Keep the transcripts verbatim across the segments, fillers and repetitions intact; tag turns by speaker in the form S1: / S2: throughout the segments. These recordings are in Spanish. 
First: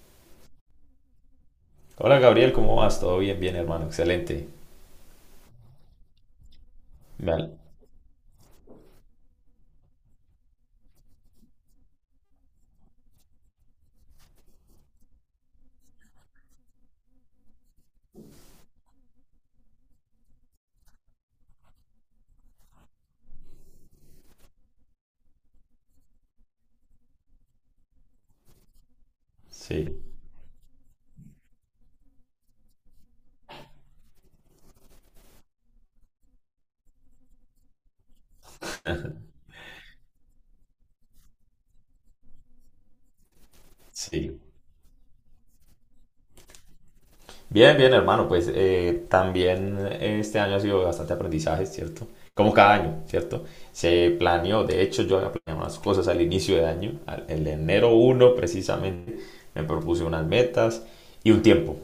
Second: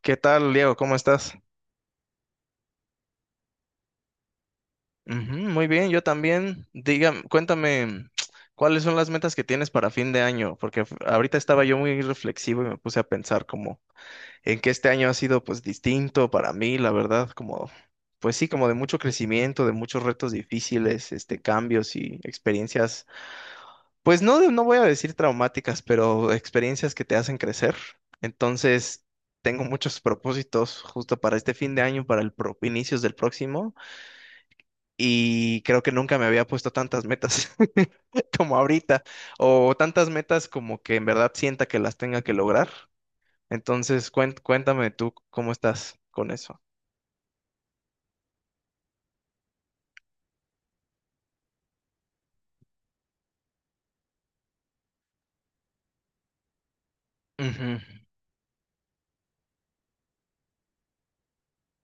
S1: ¿Qué tal, Diego? ¿Cómo estás?
S2: Hola Gabriel, ¿cómo vas? Todo bien, bien hermano, excelente.
S1: Ujú, muy bien, yo también. Dígame,
S2: Vale.
S1: cuéntame, ¿cuáles son las metas que tienes para fin de año? Porque f- ahorita estaba yo muy reflexivo y me puse a pensar como en que este año ha sido pues distinto para mí, la verdad, como pues sí, como de mucho crecimiento, de muchos retos difíciles, este, cambios y experiencias, pues no, de- no voy a decir traumáticas, pero experiencias que te hacen crecer. Entonces, tengo muchos
S2: Sí,
S1: propósitos justo para este fin de año, para el pro- inicios del próximo. Y creo que nunca me había puesto tantas metas como ahorita, o tantas metas como que en verdad sienta que las tenga que lograr. Entonces, cuen-
S2: sí.
S1: cuéntame tú cómo estás con eso.
S2: Bien, bien hermano, pues eh, también este año ha sido bastante aprendizaje, ¿cierto? Como cada año, ¿cierto? Se planeó, de hecho yo había planeado unas cosas al inicio de año, al- el
S1: Ujú,
S2: enero uno precisamente, me propuse unas metas y un tiempo.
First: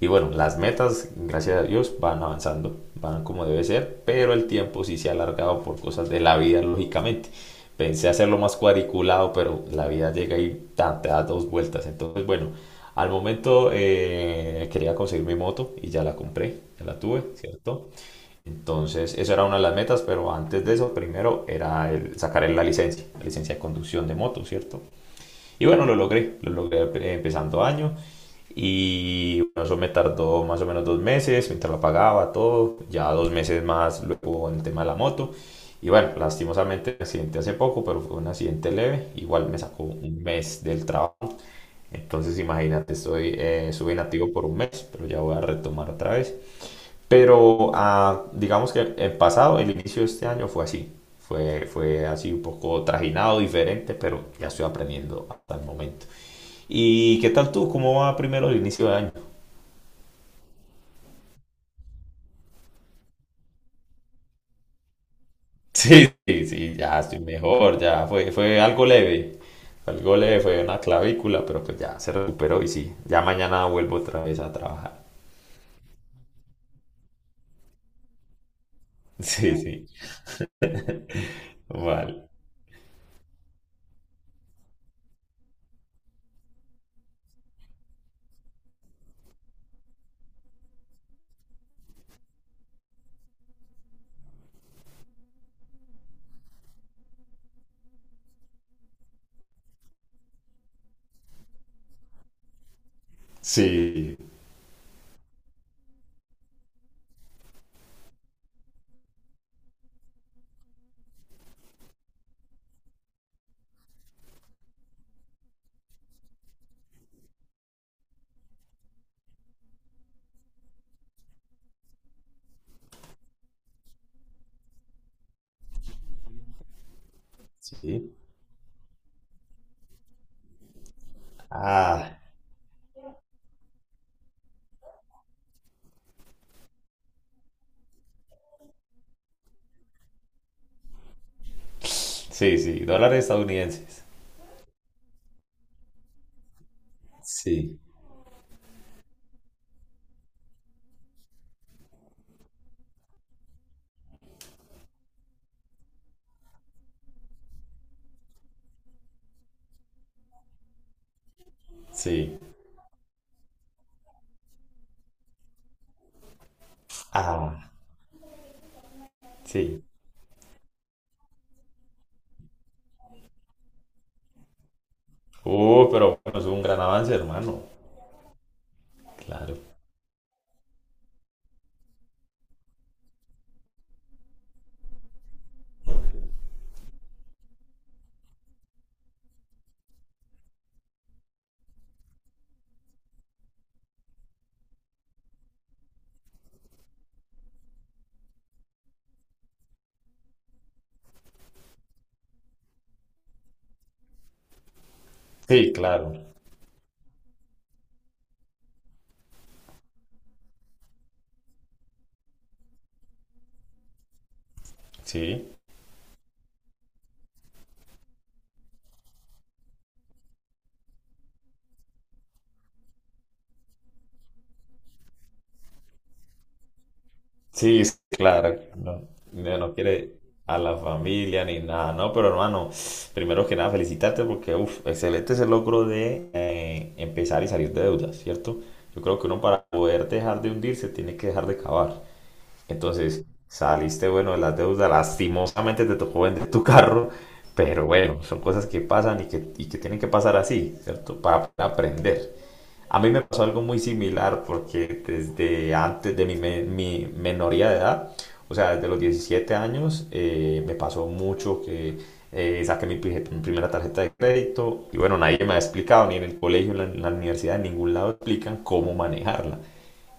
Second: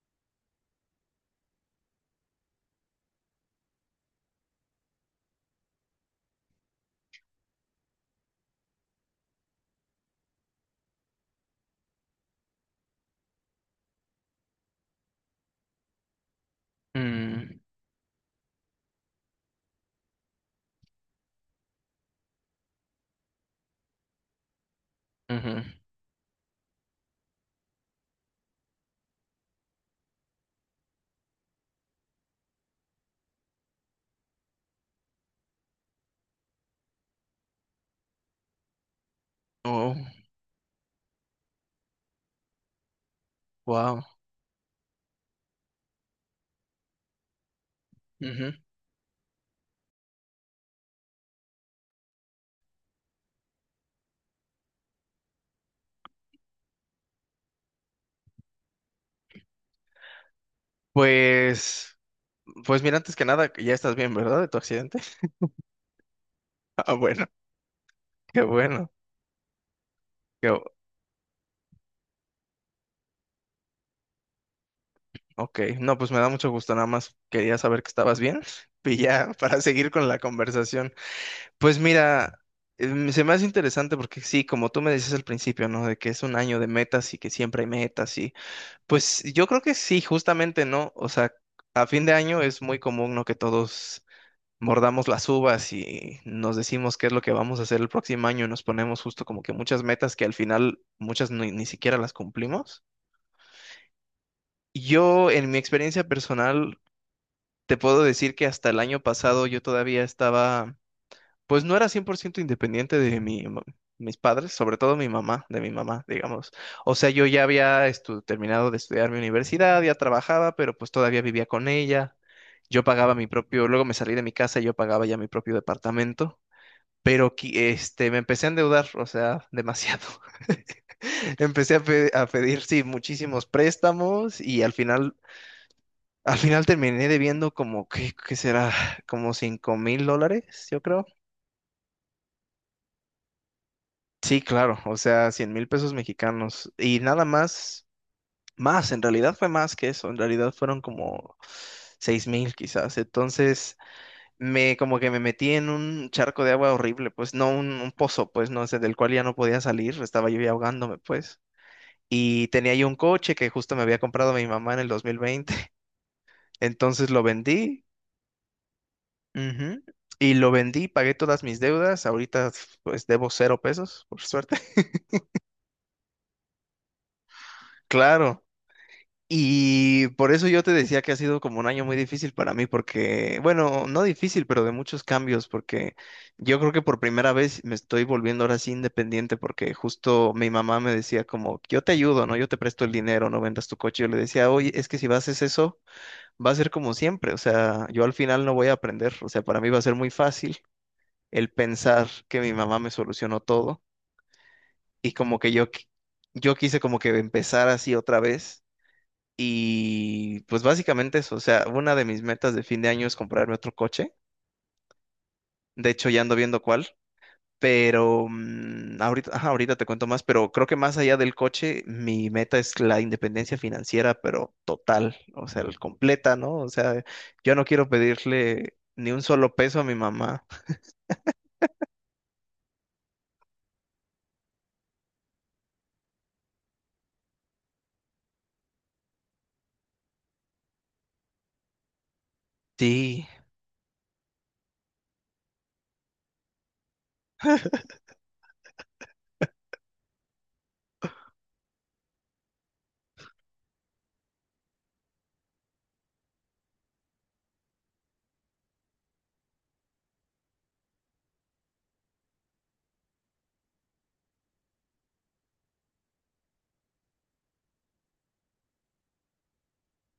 S2: Y bueno, las metas, gracias a Dios, van avanzando, van como debe ser, pero el tiempo sí se ha alargado por cosas de la vida, lógicamente. Pensé hacerlo más cuadriculado, pero la vida llega y tan, te da dos vueltas. Entonces, bueno, al momento eh, quería conseguir mi moto y ya la compré, ya la tuve,
S1: mm,
S2: ¿cierto? Entonces, eso era una de las metas, pero antes de eso, primero era el- sacar la licencia, la licencia de conducción de moto, ¿cierto?
S1: ujú.
S2: Y bueno, lo logré, lo logré empezando año. Y bueno, eso me tardó más o menos dos meses, mientras lo pagaba todo, ya dos meses más luego en el tema de la moto. Y bueno, lastimosamente el accidente hace poco, pero fue un accidente leve, igual me sacó
S1: Oh,
S2: un mes del trabajo. Entonces imagínate, estoy, eh, estuve
S1: wow.
S2: inactivo por un mes, pero ya voy a retomar otra vez. Pero ah,
S1: Ujú.
S2: digamos que el pasado, el inicio de este año fue así, fue, fue así un poco trajinado, diferente, pero ya estoy aprendiendo hasta el momento. ¿Y qué tal tú? ¿Cómo va primero el inicio de año?
S1: Pues, pues mira, antes que nada, ya estás bien, ¿verdad? De tu accidente.
S2: Sí, sí, sí,
S1: Ah,
S2: ya estoy
S1: bueno,
S2: mejor, ya fue,
S1: qué
S2: fue algo
S1: bueno.
S2: leve, fue algo leve,
S1: Qué,
S2: fue
S1: bu-
S2: una clavícula, pero pues ya se recuperó y sí, ya mañana vuelvo otra vez a trabajar.
S1: ok, no, pues me da mucho gusto, nada más quería saber que estabas bien y ya
S2: Sí,
S1: para
S2: sí,
S1: seguir con la conversación. Pues
S2: vale,
S1: mira, em, se me hace interesante porque sí, como tú me decías al principio, ¿no? De que es un año de metas y que siempre hay metas y pues yo creo que sí, justamente, ¿no? O sea, a fin de año es muy común, ¿no? Que todos mordamos las uvas y nos decimos qué es lo que vamos a hacer el próximo año y nos ponemos justo como que muchas metas que al final muchas ni, ni siquiera las cumplimos.
S2: sí,
S1: Yo en mi experiencia personal te puedo decir que hasta el año pasado yo todavía estaba. Pues no era cien por ciento independiente de mi, ma- mis padres, sobre todo mi mamá, de mi mamá, digamos. O sea, yo ya había estu- terminado de estudiar mi universidad, ya trabajaba, pero pues todavía vivía con ella. Yo pagaba mi propio, luego me salí de mi casa y yo pagaba ya mi propio departamento, pero qui- este,
S2: sí,
S1: me empecé a endeudar, o sea, demasiado. Empecé a,
S2: ah,
S1: pe- a pedir, sí, muchísimos préstamos y al final, al final terminé debiendo como, ¿qué, qué será? Como cinco mil dólares, yo creo.
S2: sí, sí, dólares estadounidenses,
S1: Sí, claro, o sea, cien mil pesos mexicanos y nada
S2: sí,
S1: más, más, en realidad fue más que eso, en realidad fueron como seis mil quizás, entonces me como que me metí en un charco de agua horrible, pues no un, un pozo, pues no sé, del cual ya no podía salir, estaba yo ya ahogándome, pues,
S2: sí,
S1: y tenía yo un coche que justo me había comprado mi mamá en el dos mil veinte. Entonces lo
S2: ah,
S1: vendí.
S2: sí,
S1: Ujú. Y lo vendí, pagué todas mis deudas, ahorita pues debo cero pesos, por suerte.
S2: uh, pero bueno, es un gran avance, hermano,
S1: Claro.
S2: claro,
S1: Y por eso yo te decía que ha sido como un año muy difícil para mí, porque, bueno, no difícil, pero de muchos cambios, porque yo creo que por primera vez me estoy volviendo ahora sí independiente, porque justo mi mamá me decía como, yo te ayudo, ¿no? Yo te presto el dinero, no vendas tu coche. Yo le decía, oye, es que si vas a hacer eso, va a ser como siempre, o sea, yo al final no voy a aprender, o sea, para mí va a ser muy fácil el pensar que mi mamá me solucionó todo y como que yo,
S2: sí,
S1: qui-
S2: claro,
S1: yo quise como que empezar así otra vez y pues básicamente eso, o sea, una de mis metas de fin de año es comprarme otro coche.
S2: sí.
S1: De hecho, ya ando viendo cuál, pero mm, ahorita, ajá, ahorita te cuento más, pero creo que más allá del coche, mi meta es la independencia financiera, pero total, o sea, el completa, ¿no? O sea, yo no
S2: Sí,
S1: quiero
S2: sí, claro,
S1: pedirle
S2: no,
S1: ni un solo
S2: no no
S1: peso a mi
S2: quiere
S1: mamá.
S2: a la familia ni nada, no, pero hermano, primero que nada felicitarte porque, uff, excelente ese logro de eh, empezar y salir de deudas, ¿cierto? Yo creo que uno para poder dejar de hundirse tiene que dejar de cavar. Entonces,
S1: Sí,
S2: saliste bueno de las deudas, lastimosamente te tocó vender tu carro, pero bueno, son cosas que pasan y que, y que tienen que pasar así, ¿cierto? Para aprender. A mí me pasó algo muy similar porque desde antes de mi, me- mi menoría de edad, o sea, desde los diecisiete años, eh, me pasó mucho que eh, saqué mi, pri- mi primera tarjeta de crédito y bueno, nadie me ha explicado, ni en el colegio, ni en la universidad, en ningún lado explican cómo manejarla.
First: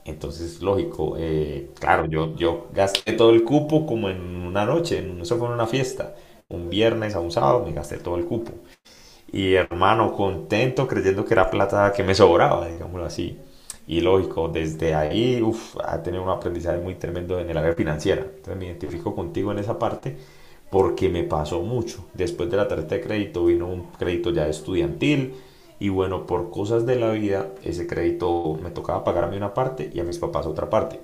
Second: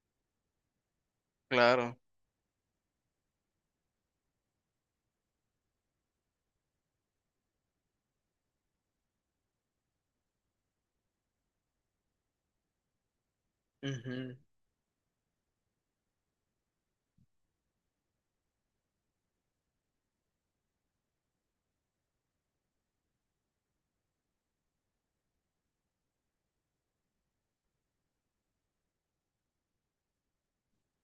S2: Entonces, lógico, eh,
S1: claro.
S2: claro, yo, yo gasté todo el cupo como en una noche, en, eso fue en una fiesta. Un viernes a un sábado me gasté todo el cupo. Y hermano, contento creyendo que era plata que me sobraba, digámoslo así. Y
S1: Ujú,
S2: lógico, desde ahí uf, ha tenido un aprendizaje muy tremendo en el área financiera. Entonces me identifico contigo en esa parte porque me pasó mucho. Después de la tarjeta de crédito vino un crédito ya estudiantil y bueno, por cosas de la vida, ese crédito me tocaba pagarme una parte y a mis papás otra parte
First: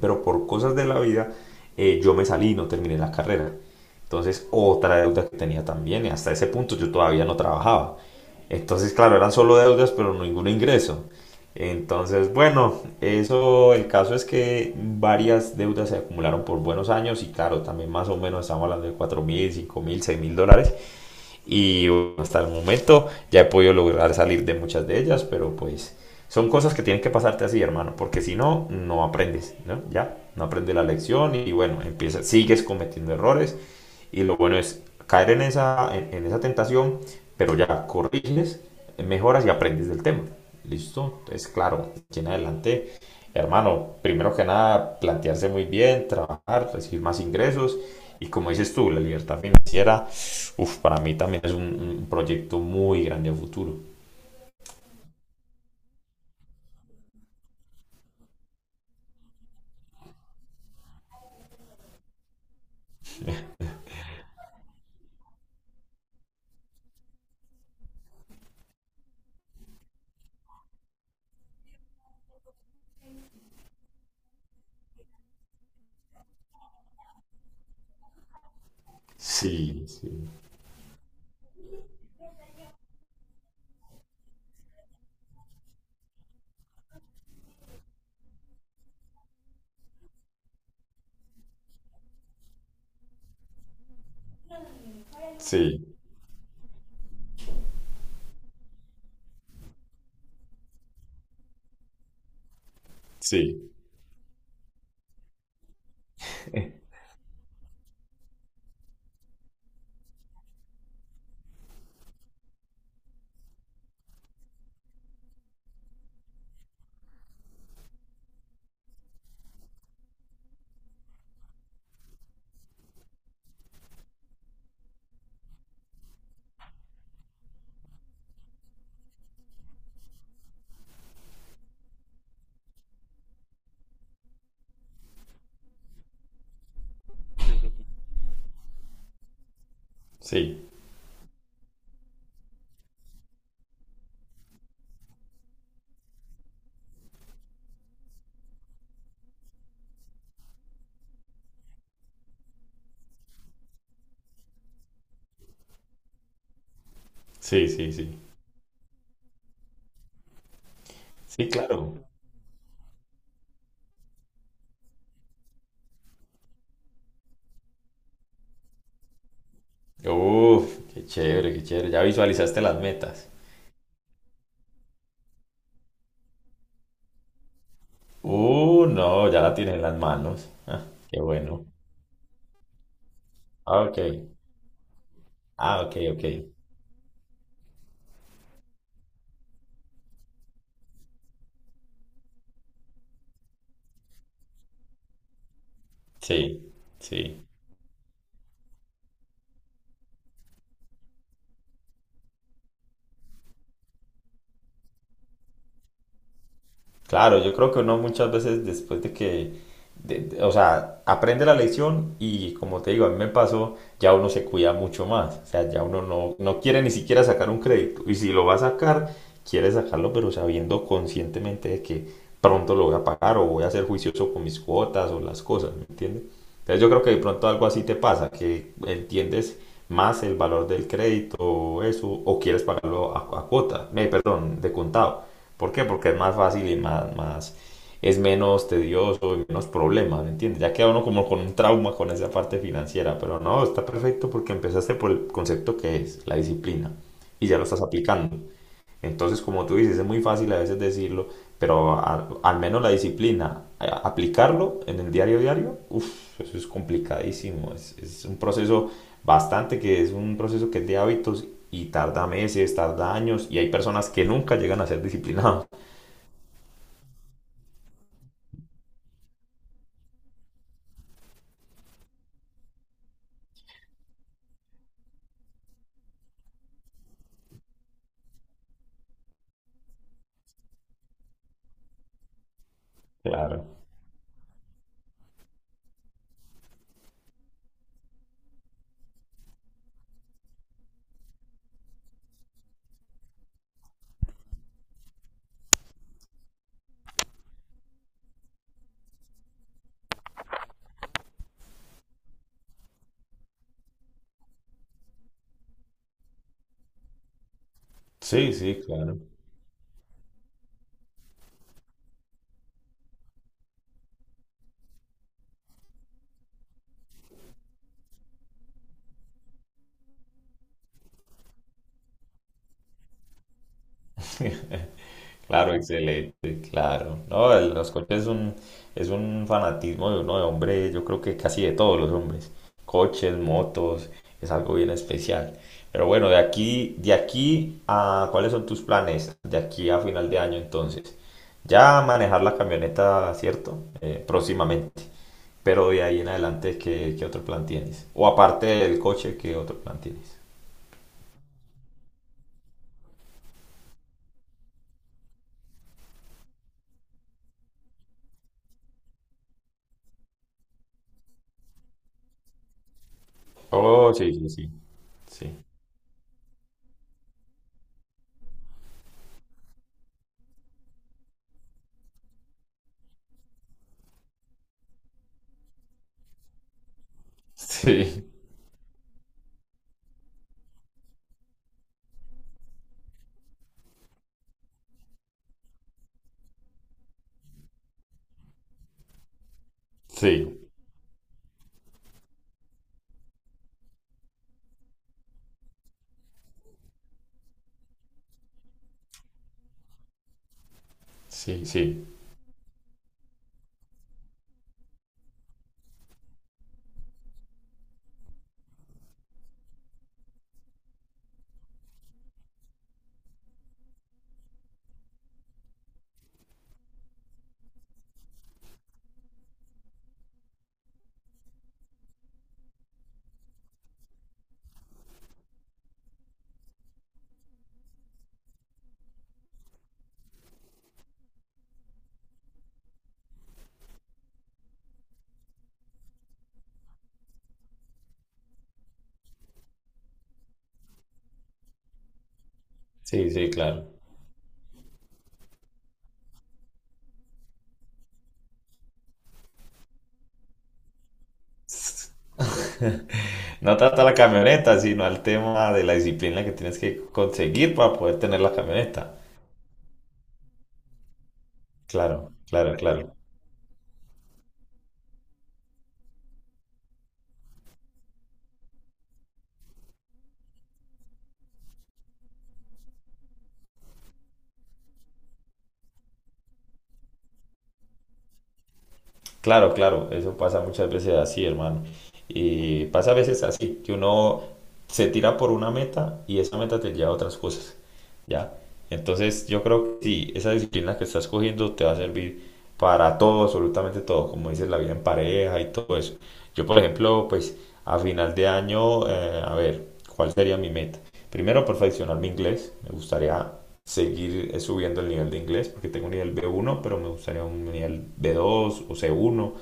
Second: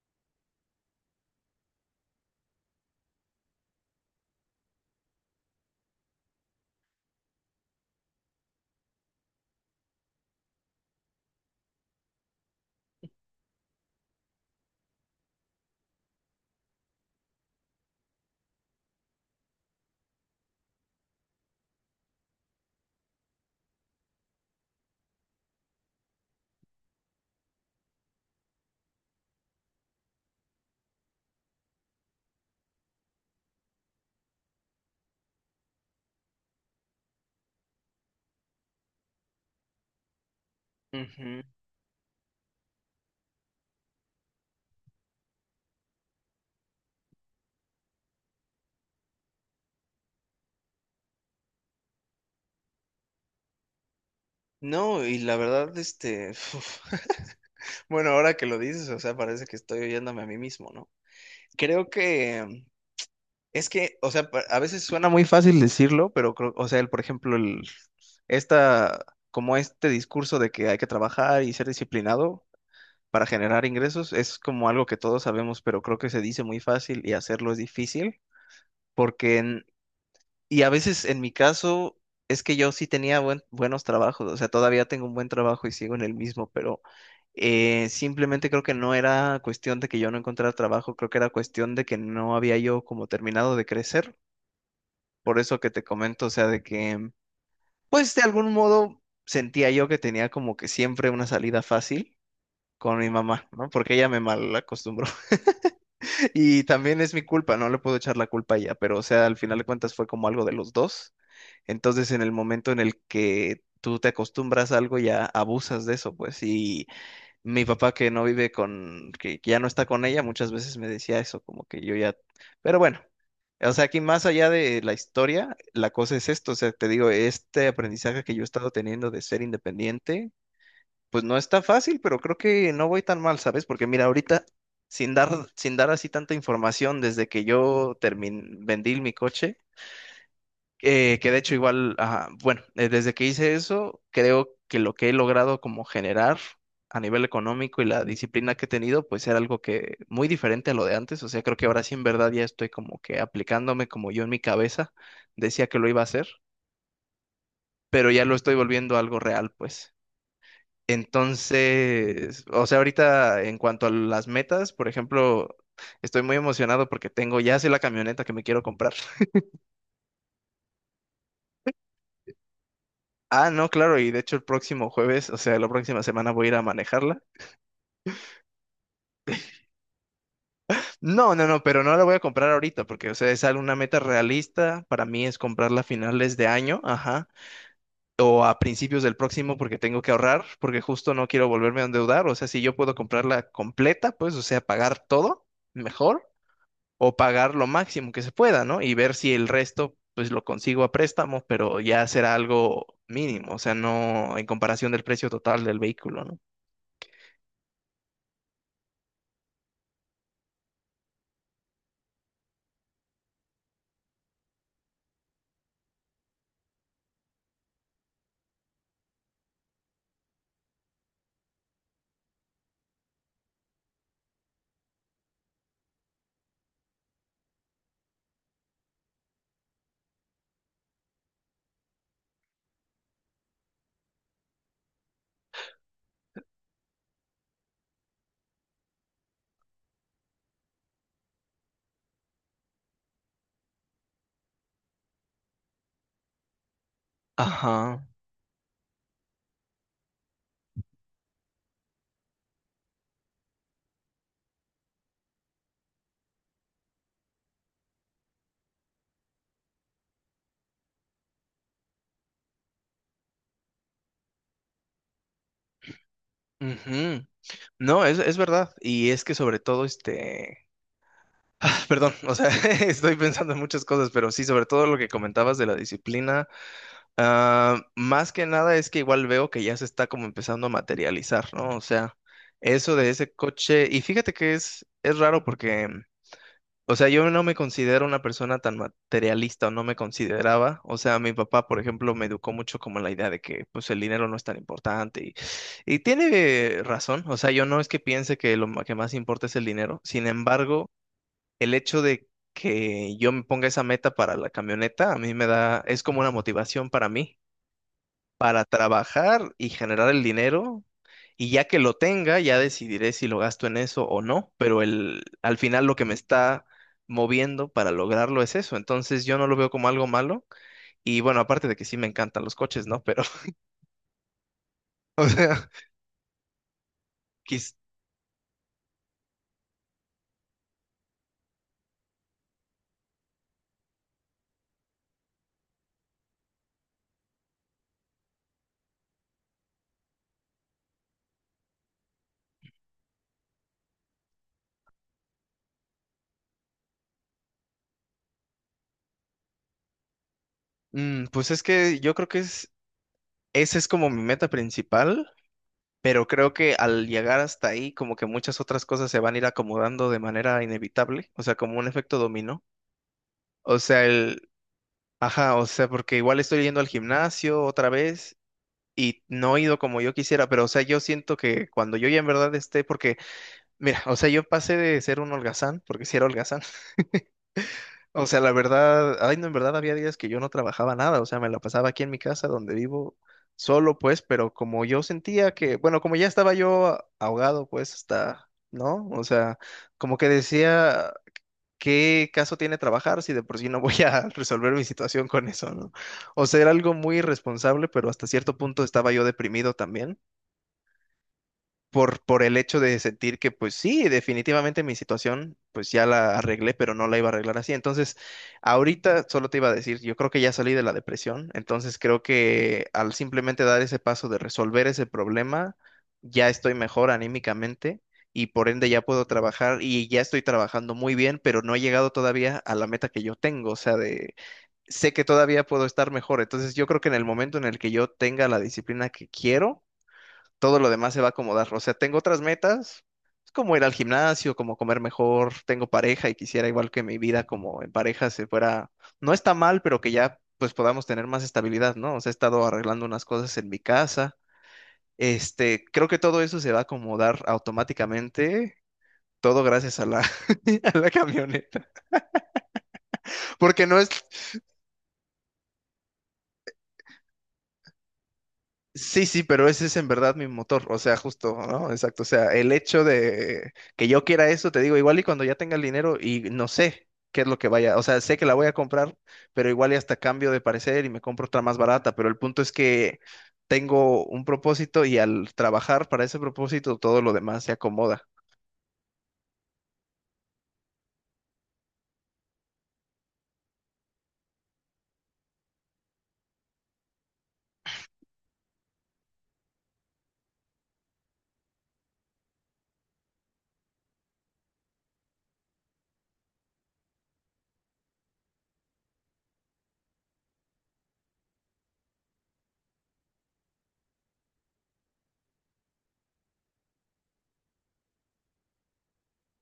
S2: pero por cosas de la vida eh, yo me salí y no terminé la carrera. Entonces, otra deuda que tenía también, y hasta ese punto yo todavía no trabajaba. Entonces, claro, eran solo deudas, pero ningún ingreso. Entonces, bueno, eso, el caso es que varias deudas se acumularon por buenos años y claro, también más o menos estamos hablando de cuatro mil, cinco mil, seis mil dólares y bueno, hasta el momento ya he podido lograr salir de muchas de ellas, pero pues son cosas que tienen que pasarte así, hermano, porque si no, no aprendes, ¿no? Ya, no aprendes la lección y bueno, empiezas, sigues cometiendo errores y lo bueno es caer en esa, en, en esa tentación, pero ya corriges, mejoras y aprendes del tema. ¿Listo?
S1: ujú.
S2: Entonces, claro, aquí en adelante, hermano, primero que nada, plantearse muy bien, trabajar, recibir más ingresos y como dices tú, la libertad financiera. Uf, para mí también es un, un proyecto muy grande a futuro.
S1: No, y la verdad, este, bueno, ahora que lo dices, o sea, parece que estoy oyéndome a mí mismo, ¿no? Creo que es que, o sea, pa- a veces suena muy fácil decirlo, pero creo, o sea, el, por ejemplo, el, esta, como este discurso de que hay que trabajar y ser disciplinado para generar ingresos es como algo que todos sabemos, pero creo que se dice muy fácil y hacerlo es difícil, porque
S2: Sí, sí,
S1: y a veces en mi caso es que yo sí tenía buen- buenos trabajos, o sea, todavía tengo un buen trabajo y sigo en el mismo, pero eh, simplemente creo que no era cuestión de que yo no encontrara trabajo, creo que era cuestión de que no había yo como terminado de crecer. Por eso que te
S2: sí,
S1: comento, o sea, de que, pues de algún modo sentía yo que tenía como que siempre una salida fácil con mi mamá, ¿no?
S2: sí,
S1: Porque ella me mal acostumbró. Y también es mi culpa, no le puedo echar la culpa a ella, pero o sea, al final de cuentas fue como algo de los dos. Entonces, en el momento en el que tú te acostumbras a algo, ya abusas de eso, pues. Y mi papá que no vive con, que que ya no está con ella, muchas veces me decía eso, como que yo ya, pero bueno. O sea, aquí más allá de la historia, la cosa es esto, o sea, te digo, este aprendizaje que yo he estado teniendo de ser independiente, pues no está fácil, pero creo que no voy tan mal, ¿sabes? Porque mira, ahorita, sin dar, sin dar así tanta información, desde que yo terminé, vendí mi coche,
S2: sí,
S1: eh, que de hecho igual, ajá, bueno, eh, desde que hice eso, creo que lo que he logrado como generar a nivel económico y la disciplina que he tenido, pues era algo que muy diferente a lo de antes. O sea, creo que ahora sí en verdad ya estoy como que aplicándome como yo en mi cabeza decía que lo iba a hacer,
S2: sí, sí,
S1: pero
S2: sí.
S1: ya lo estoy volviendo algo real, pues.
S2: Sí, claro.
S1: Entonces, o sea, ahorita en cuanto a las metas, por ejemplo, estoy muy emocionado porque tengo, ya sé la camioneta que me quiero comprar.
S2: Uf, qué chévere, qué chévere. Ya visualizaste las metas.
S1: Ah, no, claro, y de hecho el próximo jueves, o sea, la próxima semana voy a ir a manejarla.
S2: Uh, no, ya la tienes en las manos. Ah, qué
S1: No, no, no,
S2: bueno.
S1: pero no la voy a comprar ahorita porque, o sea, es una
S2: Ah, ok.
S1: meta realista. Para mí es comprarla
S2: Ah,
S1: a
S2: ok, ok.
S1: finales de año, ajá, o a principios del próximo porque tengo que ahorrar, porque justo no quiero volverme a endeudar. O sea, si yo puedo comprarla completa, pues, o sea, pagar todo mejor
S2: Sí,
S1: o
S2: sí.
S1: pagar lo máximo que se pueda, ¿no? Y ver si el resto, pues, lo consigo a préstamo, pero ya será algo mínimo, o sea, no en comparación del precio total del vehículo, ¿no?
S2: Claro, yo creo que uno muchas veces después de que, de- de- o sea, aprende la lección y como te digo, a mí me pasó, ya uno se cuida mucho más, o sea, ya uno no, no, quiere ni siquiera sacar un crédito y si lo va a sacar, quiere sacarlo pero sabiendo conscientemente de que pronto lo voy a pagar o voy a ser juicioso con mis cuotas o las cosas, ¿me entiendes? Entonces yo creo que de pronto algo así te pasa, que entiendes más el valor del crédito o eso, o quieres pagarlo a, a cuota, eh, perdón, de contado. ¿Por qué? Porque es más fácil y más, más, es menos tedioso y menos problema, ¿me entiendes? Ya queda uno como con un trauma con esa parte financiera, pero no, está perfecto porque empezaste por el concepto que es, la disciplina, y ya lo estás
S1: Ajá.
S2: aplicando. Entonces, como tú dices, es muy fácil a veces decirlo, pero a- al menos la disciplina, a- aplicarlo en el diario diario, uff, eso es complicadísimo. Es, es un proceso bastante que es un proceso que es de hábitos y tarda meses, tarda años y hay personas que nunca llegan a ser disciplinados.
S1: Ujú. No, es, es verdad. Y es que sobre todo, este, perdón, o sea, estoy pensando en muchas cosas, pero sí, sobre todo lo que comentabas de la disciplina, ah, más que nada es que igual veo que ya se está como empezando a materializar, ¿no? O sea, eso de ese
S2: Claro.
S1: coche, y fíjate que es, es raro porque o sea, yo no me considero una persona tan materialista o no me consideraba. O sea, mi papá, por ejemplo, me educó mucho como en la idea de que pues el dinero no es tan importante y, y tiene razón. O sea, yo no es que piense que lo ma- que más importa es el dinero. Sin embargo, el hecho de que yo me ponga esa meta para la camioneta, a mí me da, es como una motivación para mí
S2: Sí,
S1: para
S2: sí, claro.
S1: trabajar y generar el dinero. Y ya que lo tenga, ya decidiré si lo gasto en eso o no. Pero el, al final lo que me está moviendo para lograrlo es eso. Entonces yo no lo veo como algo malo. Y bueno, aparte de que sí me encantan los coches, ¿no? Pero, o sea,
S2: Claro, excelente, claro. No, el-
S1: quis-
S2: los coches es un, es un fanatismo de uno de hombre, yo creo que casi de todos los hombres. Coches, motos, es algo bien especial. Pero bueno, de aquí, de aquí a, ¿cuáles son tus planes? De aquí a final de año, entonces. Ya manejar la camioneta, ¿cierto? Eh, próximamente. Pero de ahí en adelante, ¿qué, qué otro plan tienes? O aparte del coche, ¿qué otro plan tienes?
S1: mm, pues es que yo creo que es, esa es como mi meta principal. Pero creo que al llegar hasta ahí, como que muchas otras cosas se van a ir acomodando de manera inevitable. O sea, como un efecto dominó. O sea,
S2: Oh, sí,
S1: el,
S2: sí, sí.
S1: ajá,
S2: Sí.
S1: o sea, porque igual estoy yendo al gimnasio otra vez y no he ido como yo quisiera, pero o sea, yo siento que cuando yo ya en verdad esté, porque, mira, o sea, yo pasé de ser un holgazán, porque sí era holgazán,
S2: Sí,
S1: o sea, la verdad, ay, no, en verdad había días que yo no trabajaba nada, o sea, me la pasaba aquí en mi casa donde vivo solo, pues, pero como yo sentía que, bueno, como ya estaba yo ahogado, pues, hasta, ¿no? O sea, como que
S2: sí,
S1: decía, ¿qué caso tiene trabajar si de por sí no voy a resolver mi situación con eso, ¿no? O sea, era algo muy irresponsable, pero hasta cierto punto estaba yo deprimido también
S2: sí, sí.
S1: por, por el hecho de sentir que, pues sí, definitivamente mi situación, pues ya la arreglé, pero no la iba a arreglar así. Entonces, ahorita solo te iba a decir, yo creo que ya salí de la depresión, entonces creo que al simplemente dar ese paso de resolver ese problema, ya estoy mejor anímicamente. Y por ende ya puedo trabajar y ya estoy trabajando muy bien, pero no he llegado todavía a la meta que yo tengo, o sea, de, sé que todavía puedo estar mejor. Entonces yo creo que en el momento en el que yo tenga la disciplina que quiero, todo lo demás se va a acomodar. O sea, tengo otras metas, es como ir al gimnasio, como comer mejor, tengo pareja y quisiera igual que mi vida como en pareja se fuera, no está mal, pero que ya pues podamos tener más estabilidad, ¿no? O sea, he estado arreglando unas
S2: Sí, sí,
S1: cosas en mi
S2: claro.
S1: casa. Este, creo que todo eso se va a acomodar automáticamente, todo gracias a la, a la camioneta,
S2: No
S1: porque no
S2: trata
S1: es.
S2: la camioneta, sino al tema de la disciplina que tienes que conseguir para poder tener la camioneta.
S1: Sí, sí, pero ese es en verdad mi motor, o sea, justo, ¿no? Exacto, o
S2: Claro,
S1: sea, el
S2: claro,
S1: hecho
S2: claro.
S1: de que yo quiera eso, te digo, igual y cuando ya tenga el dinero y no sé qué es lo que vaya, o sea, sé que la voy a comprar, pero igual y hasta cambio de parecer y me compro otra más barata, pero el punto es que tengo un propósito y al trabajar para ese propósito todo lo demás se acomoda.
S2: Claro, claro, eso pasa muchas veces así, hermano. Y pasa a veces así, que uno se tira por una meta y esa meta te lleva a otras cosas, ¿ya? Entonces yo creo que sí, esa disciplina que estás cogiendo te va a servir para todo, absolutamente todo, como dices, la vida en pareja y todo eso. Yo, por ejemplo, pues a final de año, eh, a ver, ¿cuál sería mi meta? Primero, perfeccionar mi inglés, me gustaría seguir eh, subiendo el nivel de inglés, porque tengo un nivel B uno, pero me gustaría un nivel B dos o C uno,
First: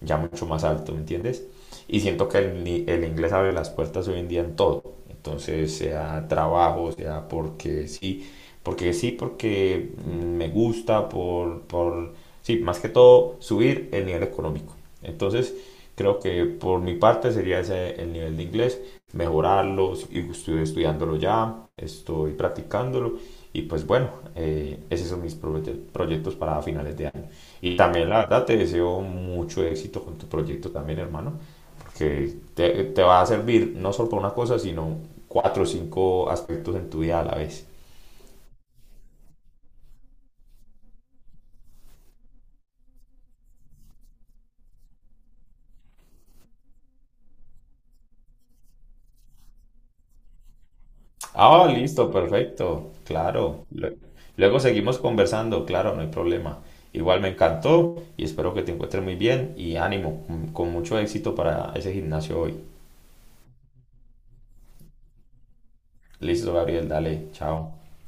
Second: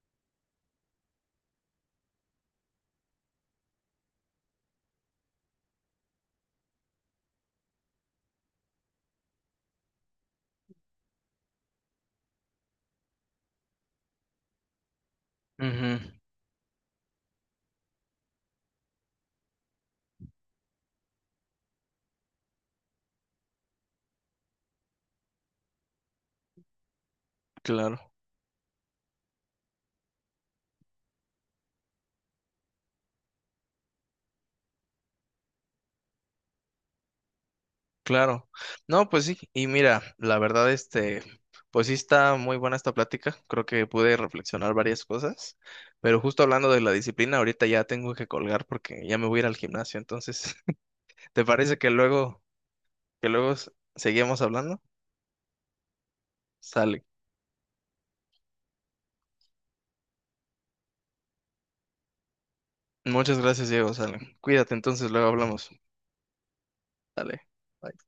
S2: ya mucho más alto, ¿me entiendes? Y siento que el, el inglés abre las puertas hoy en día en todo. Entonces, sea trabajo, sea porque sí, porque sí, porque mm, me gusta, por, por, sí, más que todo, subir el nivel económico. Entonces,
S1: Ujú,
S2: creo que por mi parte sería ese el nivel de inglés, mejorarlo, y estoy estudiándolo ya, estoy practicándolo y pues bueno, eh, esos son mis proye- proyectos para finales de año. Y
S1: claro.
S2: también la verdad te deseo mucho éxito con tu proyecto también, hermano, porque te, te va a servir no solo para una cosa, sino cuatro o cinco aspectos en tu vida a la vez.
S1: Claro. No, pues sí. Y mira, la verdad, este, pues sí está muy buena esta plática. Creo que pude reflexionar varias cosas. Pero justo hablando de la disciplina, ahorita ya tengo que colgar porque ya me voy a ir al gimnasio. Entonces, ¿te
S2: Ah,
S1: parece que
S2: listo,
S1: luego,
S2: perfecto,
S1: que luego
S2: claro.
S1: s-
S2: Lue-
S1: seguimos
S2: Luego
S1: hablando?
S2: seguimos conversando, claro, no hay problema.
S1: Sale.
S2: Igual me encantó y espero que te encuentres muy bien y ánimo, con con mucho éxito para ese gimnasio hoy.
S1: Muchas gracias, Diego. Sale. Cuídate, entonces luego hablamos.
S2: Listo, Gabriel, dale,
S1: Sale.
S2: chao.
S1: Bye.